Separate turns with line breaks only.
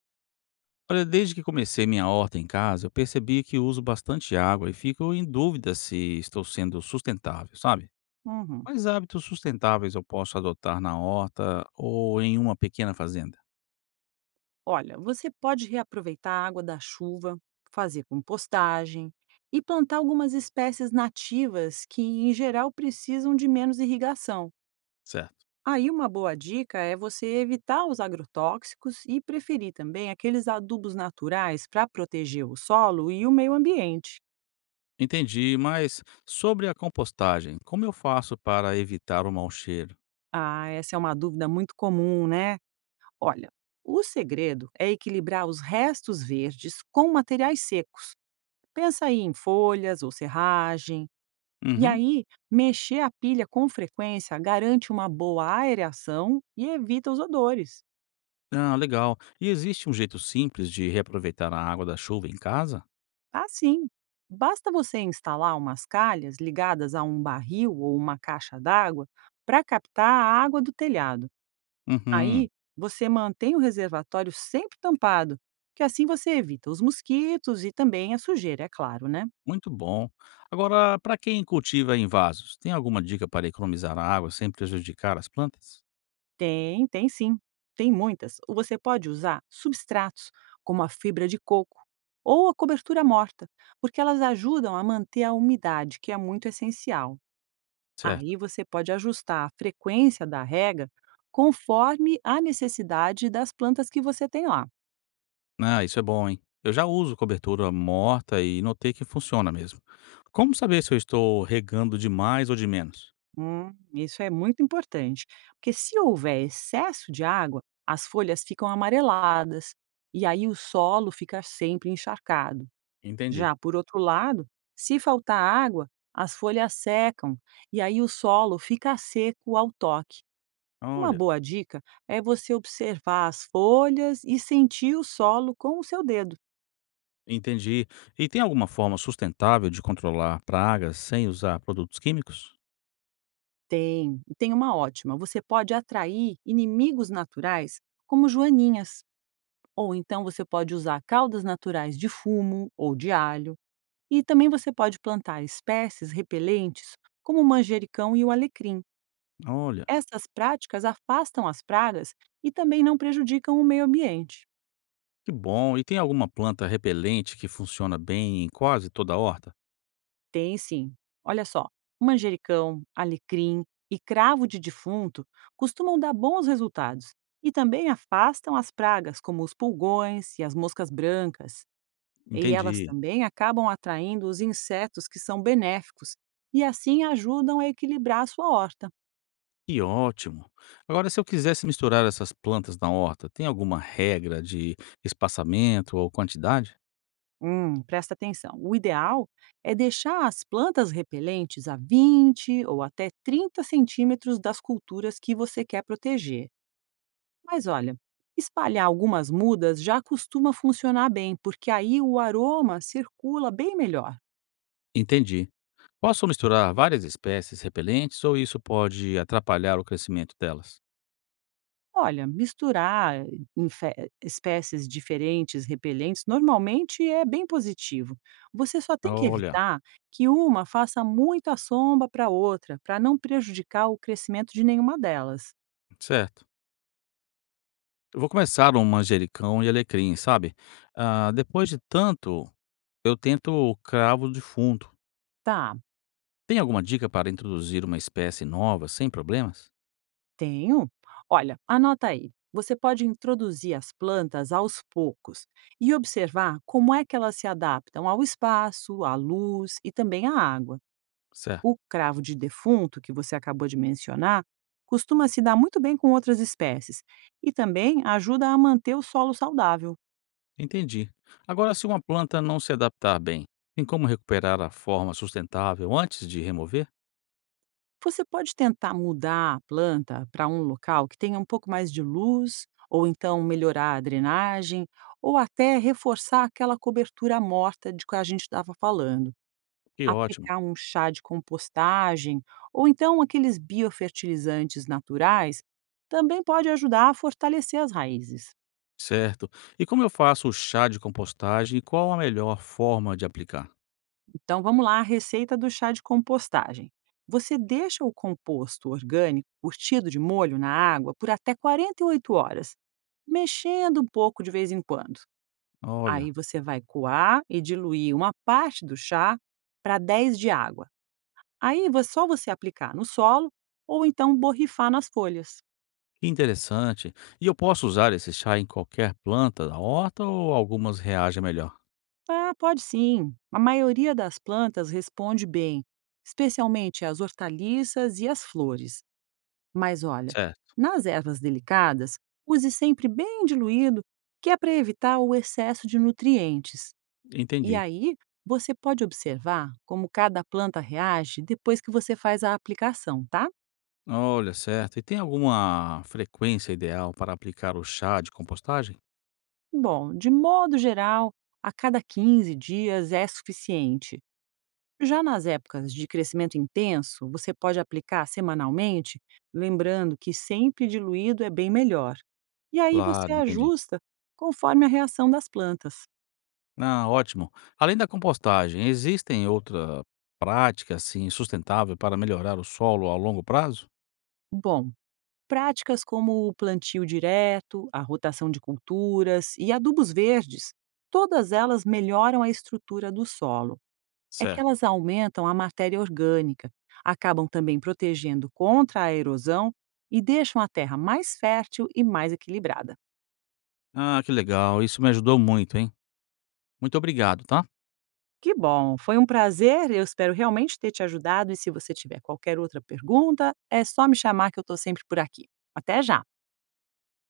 Olha, desde que comecei minha horta em casa, eu percebi que uso bastante água e fico em dúvida se estou sendo sustentável, sabe?
Uhum.
Quais hábitos sustentáveis eu posso adotar na horta ou em uma pequena fazenda?
Olha, você pode reaproveitar a água da chuva, fazer compostagem e plantar algumas espécies nativas que, em geral, precisam de menos irrigação.
Certo.
Aí, uma boa dica é você evitar os agrotóxicos e preferir também aqueles adubos naturais para proteger o solo e o meio ambiente.
Entendi, mas sobre a compostagem, como eu faço para evitar o mau cheiro?
Ah, essa é uma dúvida muito comum, né? Olha, o segredo é equilibrar os restos verdes com materiais secos. Pensa aí em folhas ou serragem. E
Uhum.
aí, mexer a pilha com frequência garante uma boa aereação e evita os odores.
Ah, legal. E existe um jeito simples de reaproveitar a água da chuva em casa?
Assim, basta você instalar umas calhas ligadas a um barril ou uma caixa d'água para captar a água do telhado. Aí,
Uhum.
você mantém o reservatório sempre tampado, que assim você evita os mosquitos e também a sujeira, é claro, né?
Muito bom. Agora, para quem cultiva em vasos, tem alguma dica para economizar a água sem prejudicar as plantas?
Tem, tem sim. Tem muitas. Ou Você pode usar substratos, como a fibra de coco ou a cobertura morta, porque elas ajudam a manter a umidade, que é muito essencial. Aí
Certo.
você pode ajustar a frequência da rega conforme a necessidade das plantas que você tem lá.
Ah, isso é bom, hein? Eu já uso cobertura morta e notei que funciona mesmo. Como saber se eu estou regando de mais ou de menos?
Isso é muito importante, porque se houver excesso de água, as folhas ficam amareladas e aí o solo fica sempre encharcado.
Entendi.
Já por outro lado, se faltar água, as folhas secam e aí o solo fica seco ao toque. Uma
Olha,
boa dica é você observar as folhas e sentir o solo com o seu dedo.
entendi. E tem alguma forma sustentável de controlar pragas sem usar produtos químicos?
Tem, tem uma ótima. Você pode atrair inimigos naturais, como joaninhas, ou então você pode usar caudas naturais de fumo ou de alho, e também você pode plantar espécies repelentes, como o manjericão e o alecrim.
Olha,
Essas práticas afastam as pragas e também não prejudicam o meio ambiente.
que bom. E tem alguma planta repelente que funciona bem em quase toda a horta?
Tem sim. Olha só, manjericão, alecrim e cravo de defunto costumam dar bons resultados e também afastam as pragas como os pulgões e as moscas brancas. E elas
Entendi.
também acabam atraindo os insetos que são benéficos e assim ajudam a equilibrar a sua horta.
Que ótimo. Agora, se eu quisesse misturar essas plantas na horta, tem alguma regra de espaçamento ou quantidade?
Presta atenção. O ideal é deixar as plantas repelentes a 20 ou até 30 centímetros das culturas que você quer proteger. Mas olha, espalhar algumas mudas já costuma funcionar bem, porque aí o aroma circula bem melhor.
Entendi. Posso misturar várias espécies repelentes ou isso pode atrapalhar o crescimento delas?
Olha, misturar espécies diferentes repelentes normalmente é bem positivo. Você só tem que
Olha,
evitar que uma faça muita sombra para outra, para não prejudicar o crescimento de nenhuma delas.
certo. Eu vou começar um manjericão e alecrim, sabe? Ah, depois de tanto, eu tento o cravo defunto.
Tá,
Tem alguma dica para introduzir uma espécie nova sem problemas?
tenho. Olha, anota aí. Você pode introduzir as plantas aos poucos e observar como é que elas se adaptam ao espaço, à luz e também à água.
Certo.
O cravo de defunto, que você acabou de mencionar, costuma se dar muito bem com outras espécies e também ajuda a manter o solo saudável.
Entendi. Agora, se uma planta não se adaptar bem, tem como recuperar a forma sustentável antes de remover?
Você pode tentar mudar a planta para um local que tenha um pouco mais de luz, ou então melhorar a drenagem, ou até reforçar aquela cobertura morta de que a gente estava falando.
Que ótimo.
Aplicar um chá de compostagem, ou então aqueles biofertilizantes naturais, também pode ajudar a fortalecer as raízes.
Certo. E como eu faço o chá de compostagem e qual a melhor forma de aplicar?
Então vamos lá, a receita do chá de compostagem. Você deixa o composto orgânico curtido de molho na água por até 48 horas, mexendo um pouco de vez em quando. Aí
Olha,
você vai coar e diluir uma parte do chá para 10 de água. Aí só você aplicar no solo ou então borrifar nas folhas.
que interessante. E eu posso usar esse chá em qualquer planta da horta ou algumas reagem melhor?
Ah, pode sim. A maioria das plantas responde bem, especialmente as hortaliças e as flores. Mas olha,
Certo.
nas ervas delicadas, use sempre bem diluído, que é para evitar o excesso de nutrientes. E
Entendi.
aí, você pode observar como cada planta reage depois que você faz a aplicação, tá?
Olha, certo. E tem alguma frequência ideal para aplicar o chá de compostagem?
Bom, de modo geral, a cada 15 dias é suficiente. Já nas épocas de crescimento intenso, você pode aplicar semanalmente, lembrando que sempre diluído é bem melhor. E aí você
Claro, entendi.
ajusta conforme a reação das plantas.
Ah, ótimo. Além da compostagem, existem outra prática assim sustentável para melhorar o solo a longo prazo?
Bom, práticas como o plantio direto, a rotação de culturas e adubos verdes, todas elas melhoram a estrutura do solo. É que
Certo.
elas aumentam a matéria orgânica, acabam também protegendo contra a erosão e deixam a terra mais fértil e mais equilibrada.
Ah, que legal. Isso me ajudou muito, hein? Muito obrigado, tá?
Que bom, foi um prazer, eu espero realmente ter te ajudado e se você tiver qualquer outra pergunta, é só me chamar que eu estou sempre por aqui. Até já!